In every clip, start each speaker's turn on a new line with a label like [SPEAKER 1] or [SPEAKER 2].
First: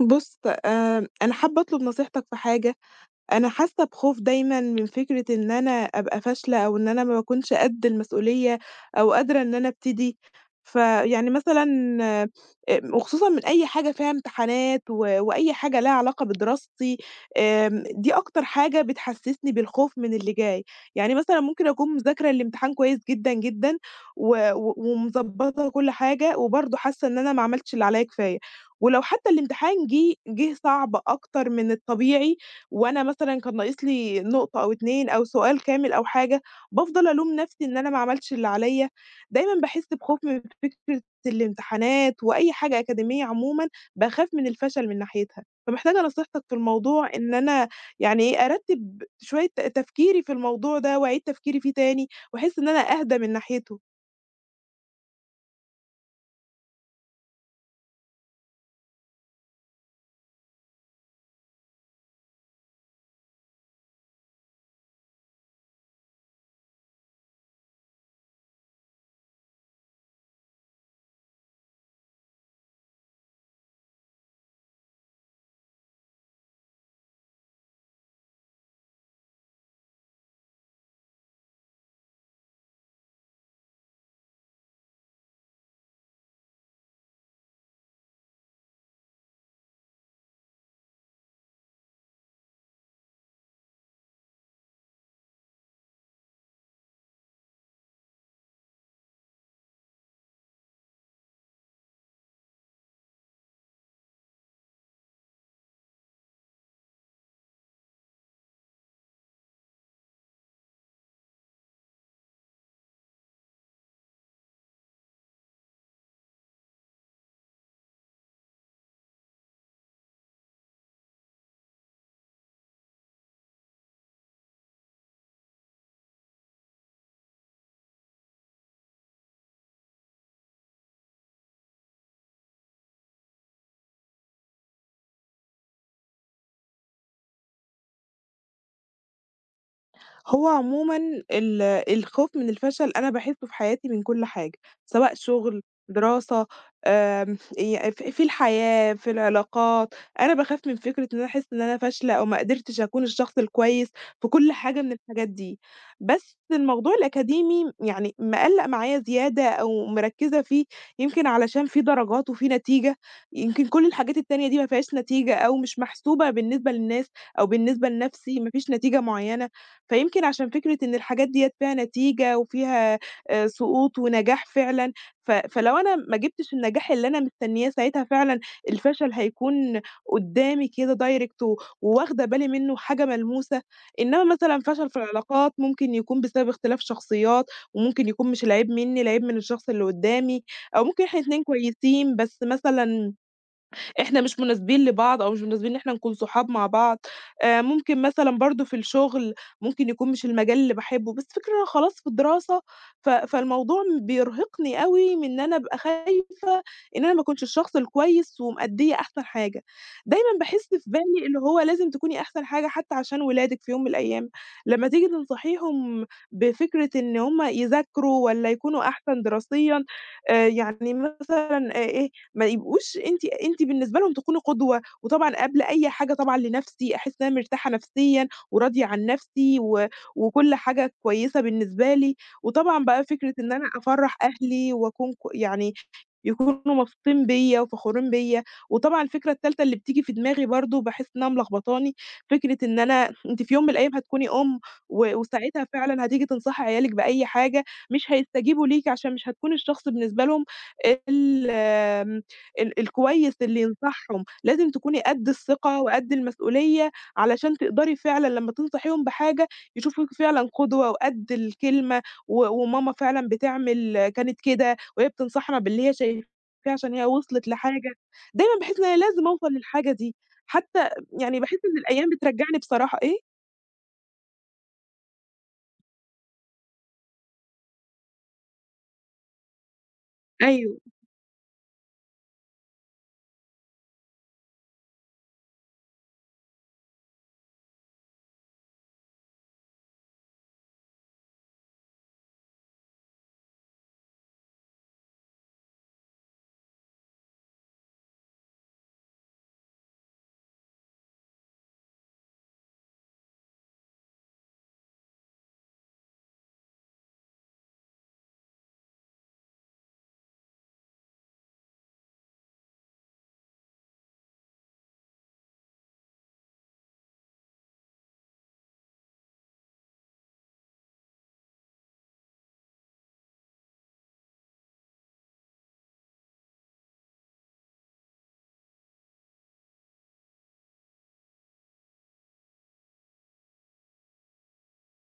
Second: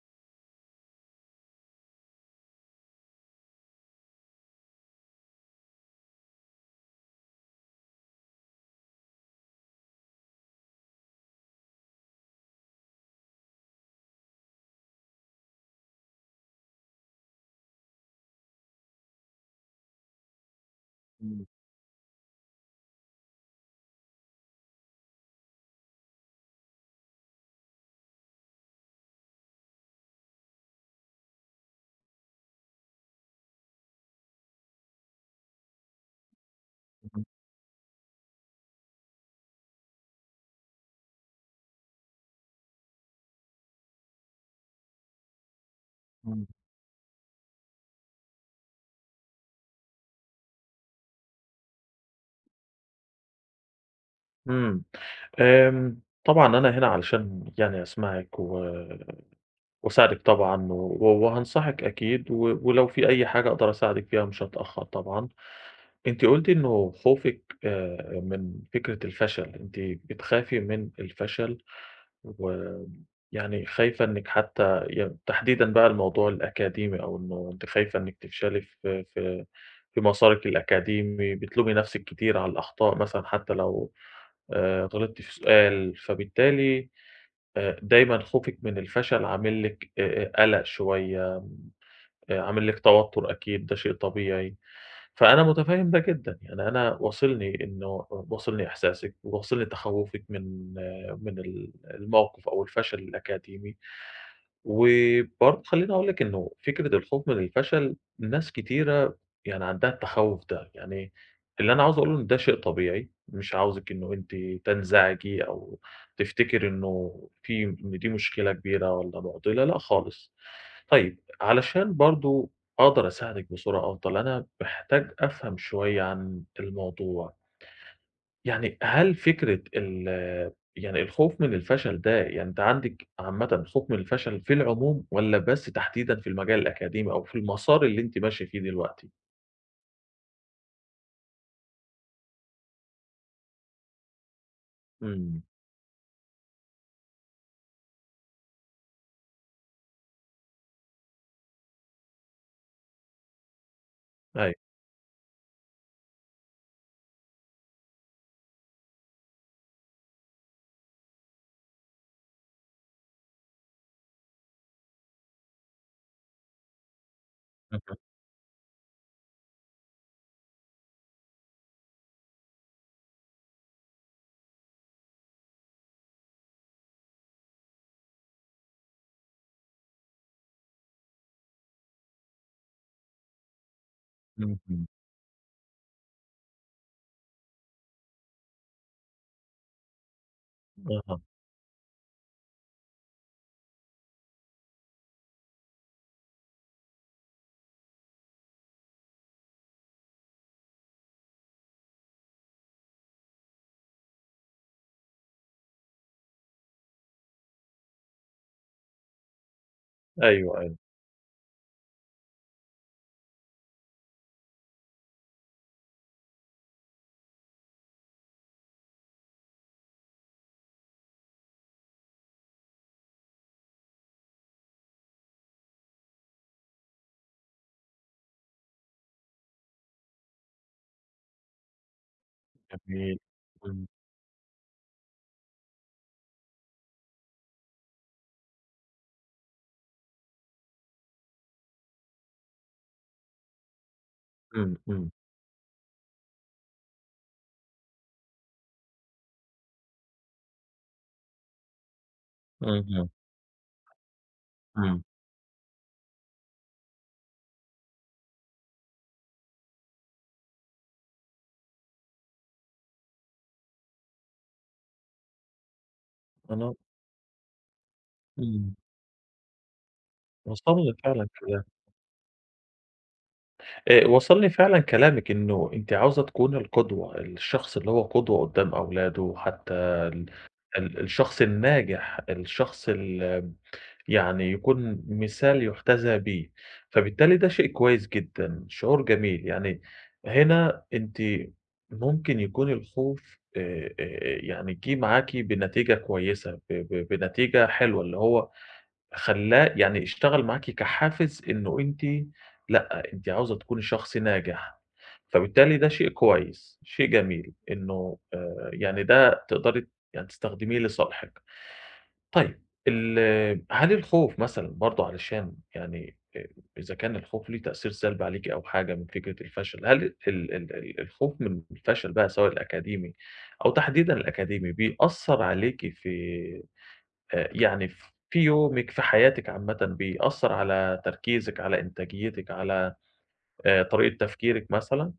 [SPEAKER 1] بُص، أنا حابة أطلب نصيحتك في حاجة. أنا حاسة بخوف دايمًا من فكرة إن أنا أبقى فاشلة أو إن أنا ما باكونش قد المسؤولية أو قادرة إن أنا أبتدي. فيعني مثلًا، آآ وخصوصًا من أي حاجة فيها امتحانات، و وأي حاجة ليها علاقة بدراستي. دي أكتر حاجة بتحسسني بالخوف من اللي جاي. يعني مثلًا
[SPEAKER 2] إمم.
[SPEAKER 1] ممكن أكون مذاكرة الامتحان كويس جدًا، جدًا، و و ومضبطة كل حاجة، وبرضه حاسة إن أنا ما عملتش اللي عليَّ كفاية. ولو حتى الامتحان جه صعب أكتر من الطبيعي، وأنا مثلًا كان ناقص لي نقطة أو 2 أو سؤال كامل أو حاجة، بافضل
[SPEAKER 2] اهم.
[SPEAKER 1] ألوم نفسي إن أنا ما عملتش اللي عليّا. دايمًا باحس بخوف من فكرة الامتحانات وأي حاجة أكاديمية عمومًا، باخاف من الفشل من ناحيتها. فمحتاجة نصيحتك
[SPEAKER 2] إمم.
[SPEAKER 1] في الموضوع، إن أنا يعني إيه، أرتّب شوية تفكيري في الموضوع ده وأعيد تفكيري فيه تاني، واحس إن أنا أهدى من ناحيته.
[SPEAKER 2] إمم. طبعًا أنا هنا علشان يعني أسمعِك و وأساعدِك طبعًا و وهانصحِك أكيد و ولو في أي حاجة أقدر أساعدِك فيها مش هاتأخر طبعًا. أنتِ قُلتِ إنه خوفِك من فكرة الفشل، أنتِ بتخافي من الفشل ويعني خايفة إنِّك حتى تحديدًا بقى الموضوع الأكاديمي، أو إنه أنتِ خايفة إنِّك تفشلي في مسارِك الأكاديمي، بتلومي نَفْسِك كتير على الأخطاء مثلًا حتى لو غلطتِ في سؤال، فبالتالي دايمًا خوفِك من الفشل عامل لِك قَلَق شوية، عامل لِك توتُّر أكيد، ده شيء طبيعي. فأنا متفهّم ده جدًا، يعني أنا واصلني إحساسِك، وواصلني تخوّفِك من الموقف أو الفشل الأكاديمي، وبرضه خلّيني أقول لِك إنه فكرة الخوف من الفشل ناس كتيرة يعني عندها التخوّف ده، يعني اللي أنا عاوز أقوله إن ده شيء طبيعي، مش عاوزِك إنه أنتِ تنزعجي أو تفتكري إنه في إن دي مشكلة كبيرة والّا مُعضلة، لأ خالص. طيب علشان برضه أقدر أساعدِك بصورة أفضل، أنا محتاج أفهم شوية عن الموضوع، يعني هل فكرة يعني الخوف من الفشل ده، يعني أنتِ عندِك عامةً خوف من الفشل في العموم والّا بس تحديدًا في المجال الأكاديمي أو في المسار اللي أنتِ ماشية فيه دلوقتي؟
[SPEAKER 1] هو عمومًا ال الخوف من الفشل أنا باحسه في حياتي من كل حاجة، سواء
[SPEAKER 2] إمم.
[SPEAKER 1] شغل، دراسة، ي ف في الحياة، في العلاقات. أنا باخاف من فكرة إن أنا أحس إن أنا فاشلة أو ما قدرتش أكون الشخص الكويس في كل
[SPEAKER 2] أيوه.
[SPEAKER 1] حاجة من الحاجات دي. بس الموضوع الأكاديمي يعني مقلّق معايا زيادة أو مركّزة فيه. يمكن علشان في درجات وفي نتيجة، يمكن كل الحاجات التانية دي ما فيهاش نتيجة، أو مش محسوبة بالنسبة للناس أو بالنسبة لنَفْسي، ما فيش نتيجة معيّنة. فيمكن عشان فكرة إن الحاجات ديّة فيها نتيجة، وفيها سقوط ونجاح فعلًا. فلو أنا ما جِبتش النجاح اللي أنا مستنياه، ساعتها فعلًا الفشل هيكون قدّامي كده direct، وواخدة بالي منّه حاجة ملموسة. إنّما
[SPEAKER 2] اهم.
[SPEAKER 1] مثلًا
[SPEAKER 2] اهم.
[SPEAKER 1] فشل في العلاقات ممكن يكون بسبب اختلاف شخصيات، وممكن يكون مش العيب منّي، العيب من الشخص اللي قدّامي، أو ممكن إحنا
[SPEAKER 2] أها.
[SPEAKER 1] الاتنين كويسين، بس مثلًا إحنا مش مناسبين لبعض أو مش مناسبين إن إحنا نكون صحاب مع بعض. ممكن مثلًا برضه في الشغل، ممكن يكون مش المجال اللي باحبه. بس الفكرة أنا خلاص في الدراسة، فالموضوع بيرهقني أوي، من إن أنا أبقى خايفة إن أنا ما أكونش الشخص الكويس ومأدية أحسن حاجة. دايمًا
[SPEAKER 2] أيوه.
[SPEAKER 1] باحس
[SPEAKER 2] أيوه.
[SPEAKER 1] في بالي اللي هو لازم تكوني أحسن حاجة، حتى عشان ولادِك في يوم من الأيام، لمّا تيجي تنصحيهم بفكرة إن هم يذاكروا والّا يكونوا أحسن دراسيًا. يعني مثلًا، ما يبقوش أنتِ بالنسبة لهم تكوني قدوة. وطبعًا قبل أي حاجة، طبعًا لنفسي أحس إن أنا مرتاحة نفسيًا وراضية عن نفسي، و وكل حاجة كويسة بالنسبة لي. وطبعًا بقى
[SPEAKER 2] جميل.
[SPEAKER 1] فكرة إن أنا
[SPEAKER 2] إمم.
[SPEAKER 1] أفرّح أهلي وأكون، يعني يكونوا مبسوطين بيّا وفخورين بيّا. وطبعًا الفكرة التالتة اللي بتيجي في دماغي برضه باحس إنها ملخبطاني، فكرة إن أنتِ في يوم من الأيام هتكوني أُم،
[SPEAKER 2] إمم. إمم.
[SPEAKER 1] وساعتها فعلًا هتيجي تنصحي عيالِك بأي حاجة، مش هيستجيبوا ليكِ، عشان مش هتكوني الشخص بالنسبة لهم ال آمم، ال
[SPEAKER 2] اهم.
[SPEAKER 1] الكويس اللي ينصحهم. لازم تكوني
[SPEAKER 2] إمم.
[SPEAKER 1] قد الثقة وقد المسؤولية، علشان تقدري فعلًا لمّا تنصحيهم بحاجة يشوفوكِ فعلًا قدوة وقد الكلمة. وماما فعلًا بتعمل كانت كده، وهي بتنصحنا باللي هي شايفاه،
[SPEAKER 2] أنا
[SPEAKER 1] عشان هي وصلت لحاجة. دايمًا
[SPEAKER 2] إمم،
[SPEAKER 1] باحس إن أنا لازم أوصل للحاجة دي، حتى
[SPEAKER 2] وصلني فعلًا
[SPEAKER 1] يعني باحس
[SPEAKER 2] كلامِك.
[SPEAKER 1] إن الأيام بترجّعني بصراحة إيه؟
[SPEAKER 2] وصلني فعلًا كلامِك إنه أنتِ عاوزة تكوني القدوة، الشخص اللي هو قدوة قدّام أولاده، حتى ال
[SPEAKER 1] أيوه.
[SPEAKER 2] ال الشخص الناجح، الشخص يعني يكون مثال يُحتذى بيه، فبالتالي ده شيء كويس جدًا، شعور جميل، يعني هنا أنتِ ممكن يكون الخوف يعني جِه معاكِ بنتيجة كويسة، ب ب بنتيجة حلوة، اللي هو خلّاه يعني اشتغل معاكِ كحافز، إنه أنتِ لأ، أنتِ عاوزة تكوني شخص ناجح، فبالتالي ده شيء كويس، شيء جميل، إنه يعني ده تقدري يعني تستخدميه لصالحِك. طيب ال هل الخوف مثلًا برضه علشان يعني إذا كان الخوف ليه تأثير سلبي عليكِ أو حاجة من فكرة الفشل، هل ال ال ال الخوف من الفشل بقى سواء الأكاديمي أو تحديدًا الأكاديمي، بيأثّر عليكِ في يعني في يومِك، في حياتِك عامةً، بيأثّر على تركيزِك، على إنتاجيتِك، على طريقة تفكيرِك مثلًا؟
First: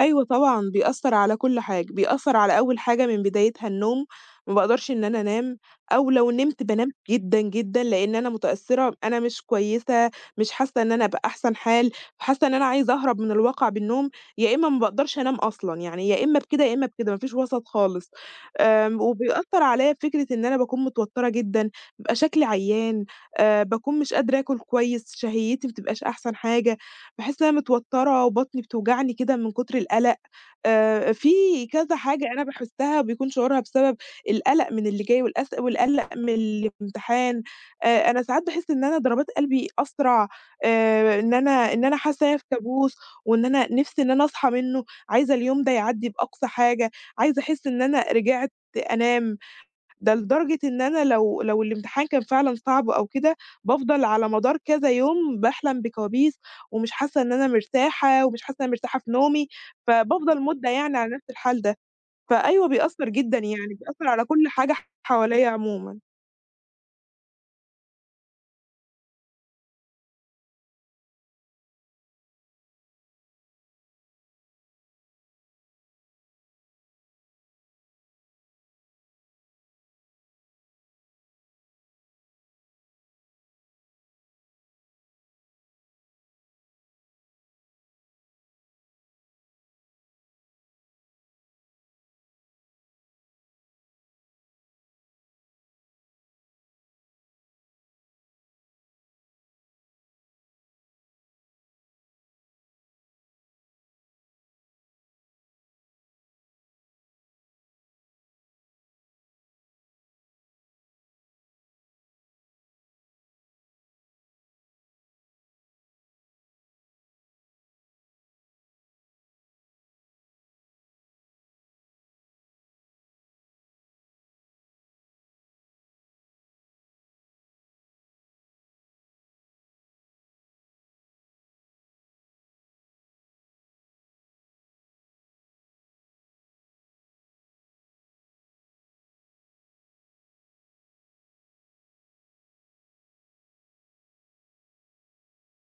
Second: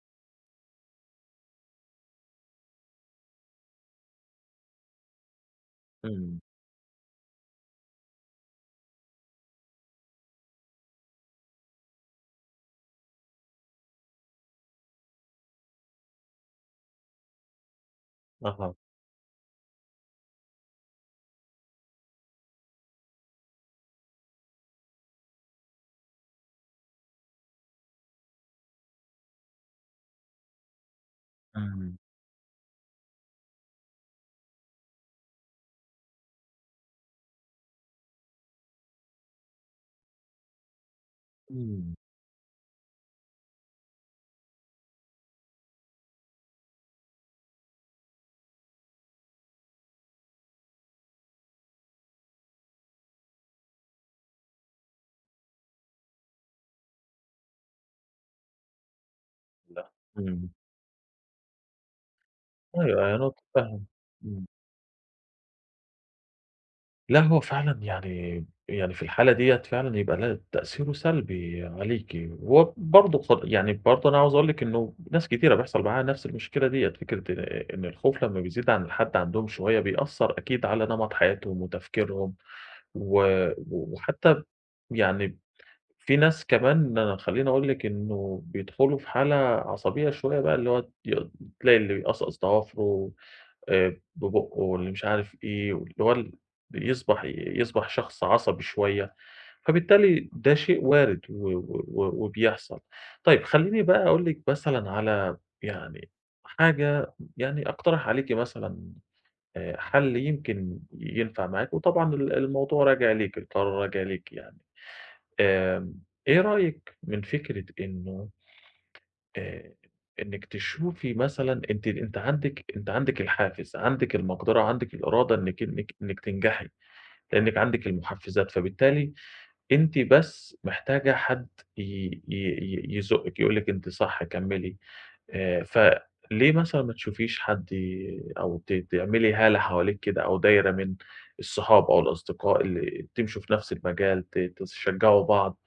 [SPEAKER 1] أيوه طبعًا، بيأثّر على كل حاجة. بيأثّر على أول حاجة من بدايتها، النوم. ما باقدرش إن أنا أنام، أو لو
[SPEAKER 2] إمم.
[SPEAKER 1] نمت بانام جدًا، جدًا، لإن أنا متأثّرة، أنا مش كويسة، مش حاسّة إن أنا بأحسن حال، حاسّة إن أنا عايزة أهرب من الواقع بالنوم. يا إمّا ما باقدرش أنام أصلًا، يعني يا إمّا بكده، يا إمّا بكده، ما فيش وسط خالص.
[SPEAKER 2] أها.
[SPEAKER 1] وبيأثّر عليَّ بفكرة إن أنا باكون متوتّرة جدًا، بيبقى شكلي عيّان، باكون مش قادرة آكل كويس، شهيّتي ما بتبقاش أحسن حاجة. باحس إن أنا متوتّرة وبطني بتوجعني كده من كتر القلق. في
[SPEAKER 2] إمم.
[SPEAKER 1] كذا حاجة أنا باحسّها بيكون شعورها بسبب القلق من اللي جاي، والقلق من الامتحان. أنا ساعات باحس إن أنا ضربات قلبي أسرع، إن
[SPEAKER 2] إمم.
[SPEAKER 1] أنا حاسّة إن أنا في كابوس، وإن أنا نِفْسي إن أنا أصحى منّه، عايزة اليوم ده يعدّي بأقصى حاجة، عايزة أحس إن أنا رجعت أنام. ده لدرجة إن أنا، لو الامتحان كان فعلًا صعب أو كده، بافضل على مدار كذا يوم باحلم بكوابيس، ومش حاسة إن أنا مرتاحة، ومش حاسة إن أنا مرتاحة في نومي.
[SPEAKER 2] لأ.
[SPEAKER 1] فبافضل
[SPEAKER 2] إمم.
[SPEAKER 1] مدة يعني على نفس الحال ده. فأيوه بيأثّر
[SPEAKER 2] أيوه. أنا
[SPEAKER 1] جدًا يعني،
[SPEAKER 2] متفهم.
[SPEAKER 1] بيأثّر على كل
[SPEAKER 2] إمم.
[SPEAKER 1] حاجة حواليّا عمومًا.
[SPEAKER 2] لأ، هو فعلًا يعني في الحالة ديّة فعلًا يبقى لا، تأثيره سلبي عليكِ، وبرضه يعني برضه أنا عاوز أقول لِك إنه ناس كتيرة بيحصل معاها نفس المشكلة ديّة، فكرة إن الخوف لمّا بيزيد عن الحد عندهم شوية، بيأثّر أكيد على نمط حياتهم وتفكيرهم و وحتى يعني في ناس كمان، انا خلّيني أقول لِك إنه بيدخلوا في حالة عصبية شوية بقى، اللي هو تلاقي اللي بيقصقص ضوافره، ببُقُّه واللي مش عارف إيه، واللي هو يصبح شخص عصبي شوية، فبالتالي ده شيء وارد و و و وبيحصل. طيب خلّيني بقى أقول لِك مثلًا على يعني حاجة، يعني أقترح عليكِ مثلًا حَل يمكن ينفع معاك، وطبعًا الموضوع راجع ليك، القرار راجع ليك يعني. آمم، إيه رأيِك من فكرة إنه آآ إنِّك تشوفي مثلًا، أنتِ عندِك الحافز، عندِك المقدرة، عندِك الإرادة إنِّك تنجحي، لإنِّك عندِك المحفّزات، فبالتالي أنتِ بس محتاجة حد ي ي ي يزُقِّك، يقول لِك أنتِ صح كمّلي. فليه مثلًا ما تشوفيش حد أو تعملي هالة حواليكِ كده أو دايرة من الصحاب أو الأصدقاء اللي تمشوا في نفس المجال، تشجّعوا بعض،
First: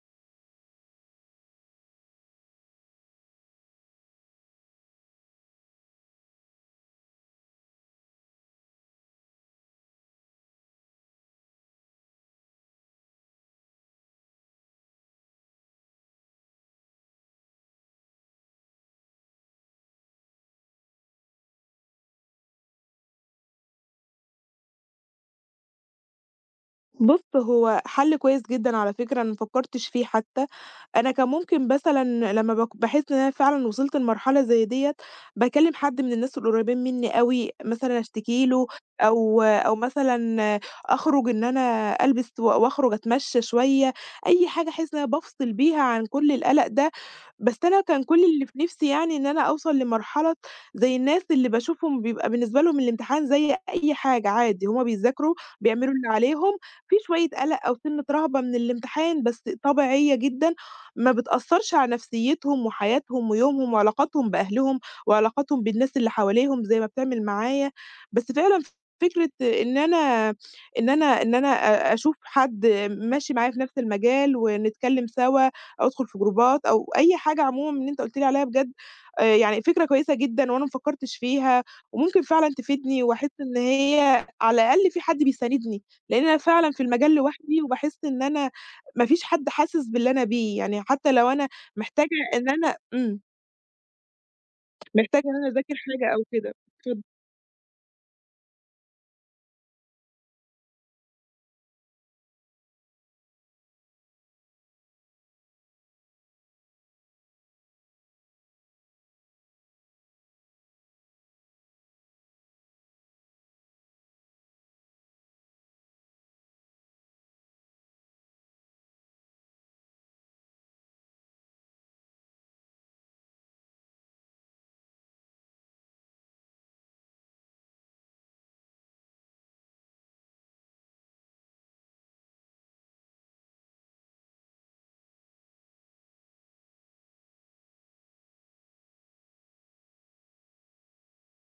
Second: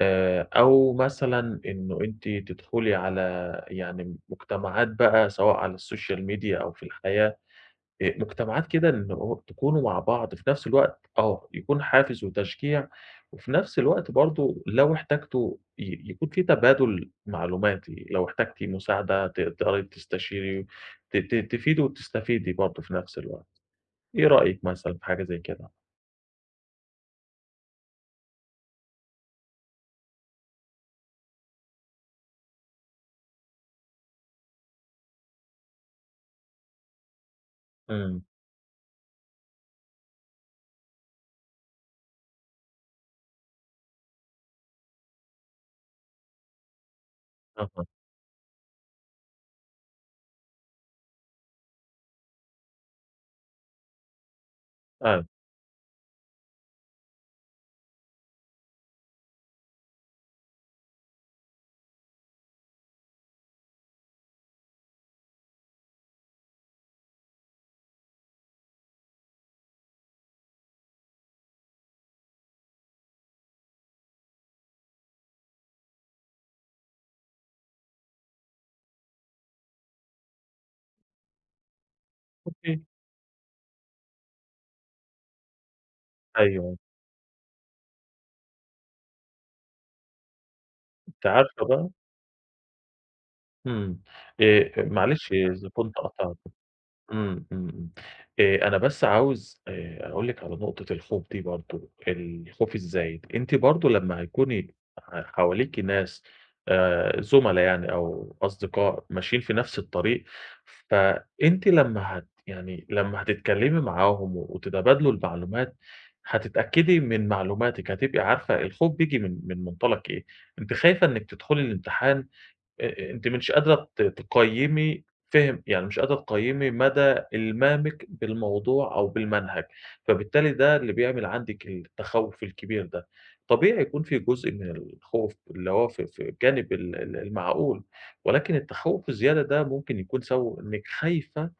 [SPEAKER 2] أو مثلًا إنه أنتِ تدخلي على يعني مجتمعات بقى سواء على السوشيال ميديا أو في الحياة، مجتمعات كده، إن هو تكونوا مع بعض في نفس الوقت يكون حافز وتشجيع، وفي نفس الوقت برضه لو احتجتوا يكون في تبادل معلوماتي، لو احتجتِ مساعدة تقدري تستشيري، ت ت تفيدي وتستفيدي برضه في نفس الوقت، إيه رأيِك مثلًا في حاجة زي كده؟
[SPEAKER 1] بُص، هو حَل كويس جدًا على فكرة، أنا ما فكّرتش فيه حتّى. أنا كان ممكن مثلًا لمّا باحس إن أنا فعلًا وصلت لمرحلة زي ديّة، باكلّم حد من الناس القريّبين منّي أوي، مثلًا
[SPEAKER 2] إمم.
[SPEAKER 1] أشتكي له، أو مثلًا أخرج، إن أنا ألبس وأخرج أتمشّى شوية، أي حاجة أحس إن أنا بافصل بيها عن كل القلق ده. بس أنا
[SPEAKER 2] أها.
[SPEAKER 1] كان كل اللي في نِفْسي يعني إن أنا أوصل لمرحلة زي الناس اللي باشوفهم بيبقى بالنسبة لهم الامتحان زي أي حاجة عادي. هُم
[SPEAKER 2] آه.
[SPEAKER 1] بيذاكروا، بيعملوا اللي عليهم، في شوية قلق أو سِنّة رهبة من الامتحان، بس طبيعية جدًا، ما بتأثّرش على نفسيّتهم وحياتهم ويومهم وعلاقاتهم بأهلهم وعلاقاتهم بالناس اللي حواليهم زي ما بتعمل معايا. بس فعلًا فكرة إن أنا، إن أنا إن أنا أشوف حد ماشي معايا في نفس المجال ونتكلّم سوا، أو أدخل في جروبات أو أي حاجة عمومًا من اللي أنت قُلت لي عليها، بجد يعني فكرة كويسة جدًا وأنا ما فكّرتش فيها، وممكن فعلًا
[SPEAKER 2] اوكي.
[SPEAKER 1] تفيدني، وأحس إن هي على الأقل في حد بيساندني، لإن أنا فعلًا
[SPEAKER 2] أيوه.
[SPEAKER 1] في المجال لوحدي، وباحس إن أنا ما فيش حد حاسس باللي أنا بيه. يعني حتى
[SPEAKER 2] أنتِ
[SPEAKER 1] لو أنا
[SPEAKER 2] عارفة بقى.
[SPEAKER 1] محتاجة إن أنا إمم،
[SPEAKER 2] إمم،
[SPEAKER 1] محتاجة
[SPEAKER 2] معلش
[SPEAKER 1] إن أنا
[SPEAKER 2] إذا
[SPEAKER 1] أذاكر
[SPEAKER 2] كنت
[SPEAKER 1] حاجة أو
[SPEAKER 2] قطعت.
[SPEAKER 1] كده. اتفضل.
[SPEAKER 2] إمم. إمم. إمم. أنا بس عاوز أقول لِك على نقطة الخوف دي برضه، الخوف الزايد. أنتِ برضه لمّا هيكوني حواليكِ ناس زُملا يعني أو أصدقاء ماشيين في نفس الطريق، فأنتِ لمّا هت يعني لمّا هتتكلّمي معاهم وتتبادلوا المعلومات، هتتأكدي من معلوماتِك، هتبقي عارفة الخوف بييجي من منطلق إيه. أنتِ خايفة إنِّك تدخلي الامتحان، أنتِ مش قادرة تقيّمي فهم، يعني مش قادرة تقيّمي مدى إلمامِك بالموضوع أو بالمنهج، فبالتالي ده اللي بيعمل عندِك التخوُّف الكبير ده. طبيعي يكون في جزء من الخوف اللي هو في الجانب ال ال المعقول، ولكن التخوُّف الزيادة ده ممكن يكون سببه إنِّك خايفة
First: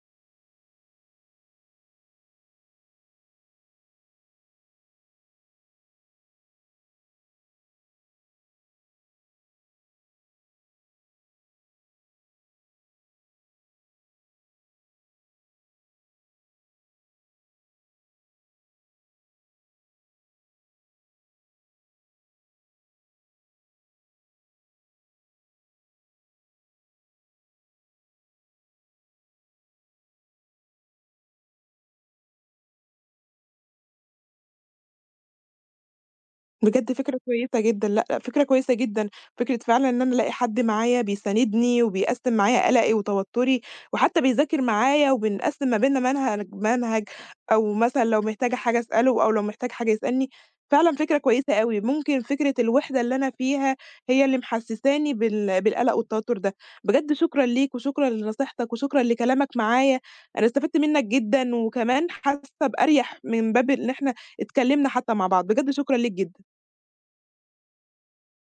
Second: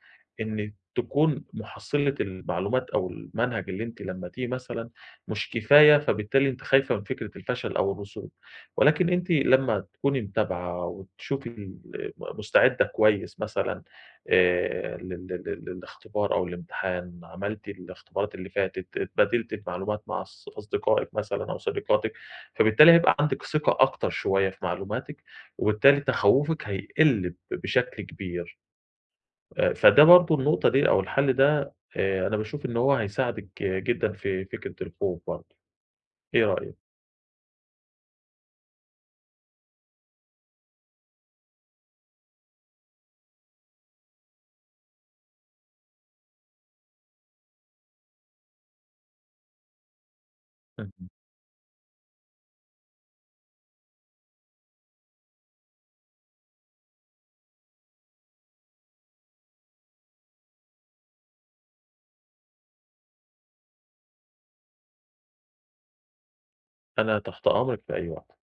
[SPEAKER 2] إن تكون محصّلة المعلومات أو المنهج اللي أنتِ لمّّاتيه مثلًا مش كفاية، فبالتالي أنتِ خايفة من فكرة الفشل أو الرسوب. ولكن أنتِ لمّا تكوني متابعة وتشوفي ال م مستعدة كويس مثلًا لل لل للاختبار أو الامتحان، عملتِ الاختبارات اللي فاتت، اتبادلتِ المعلومات مع أصدقائِك مثلًا أو صديقاتِك، فبالتالي هيبقى عندِك ثقة أكتر شوية في معلوماتِك، وبالتالي تخوّفِك هيقل بشكل كبير. فده برضه، النقطة دي أو الحل ده، أنا باشوف إن هو هيساعدِك جدًا في فكرة الخوف برضه، إيه رأيِك؟
[SPEAKER 1] بجد فكرة كويسة جدًا، لأ، لأ، فكرة كويسة جدًا، فكرة فعلًا إن أنا ألاقي حد معايا بيساندني وبيقسّم معايا قلقي وتوتُّري، وحتى بيذاكر معايا وبنقسّم ما بيننا منهج منهج، أو مثلًا لو محتاجة حاجة أسأله أو لو محتاج حاجة يسألني. فعلًا
[SPEAKER 2] اهم.
[SPEAKER 1] فكرة كويسة أوي. ممكن فكرة الوحدة اللي أنا فيها هي اللي محسّساني بالقلق والتوتُّر ده. بجد شكرًا ليك، وشكرًا لنصيحتك، وشكرًا لكلامك معايا. أنا استفدت منّك جدًا، وكمان حاسّة بأريح من باب إن إحنا اتكلّمنا حتى مع بعض. بجد شكرًا ليك جدًا.
[SPEAKER 2] أنا تحت أمرِك في أي وقت.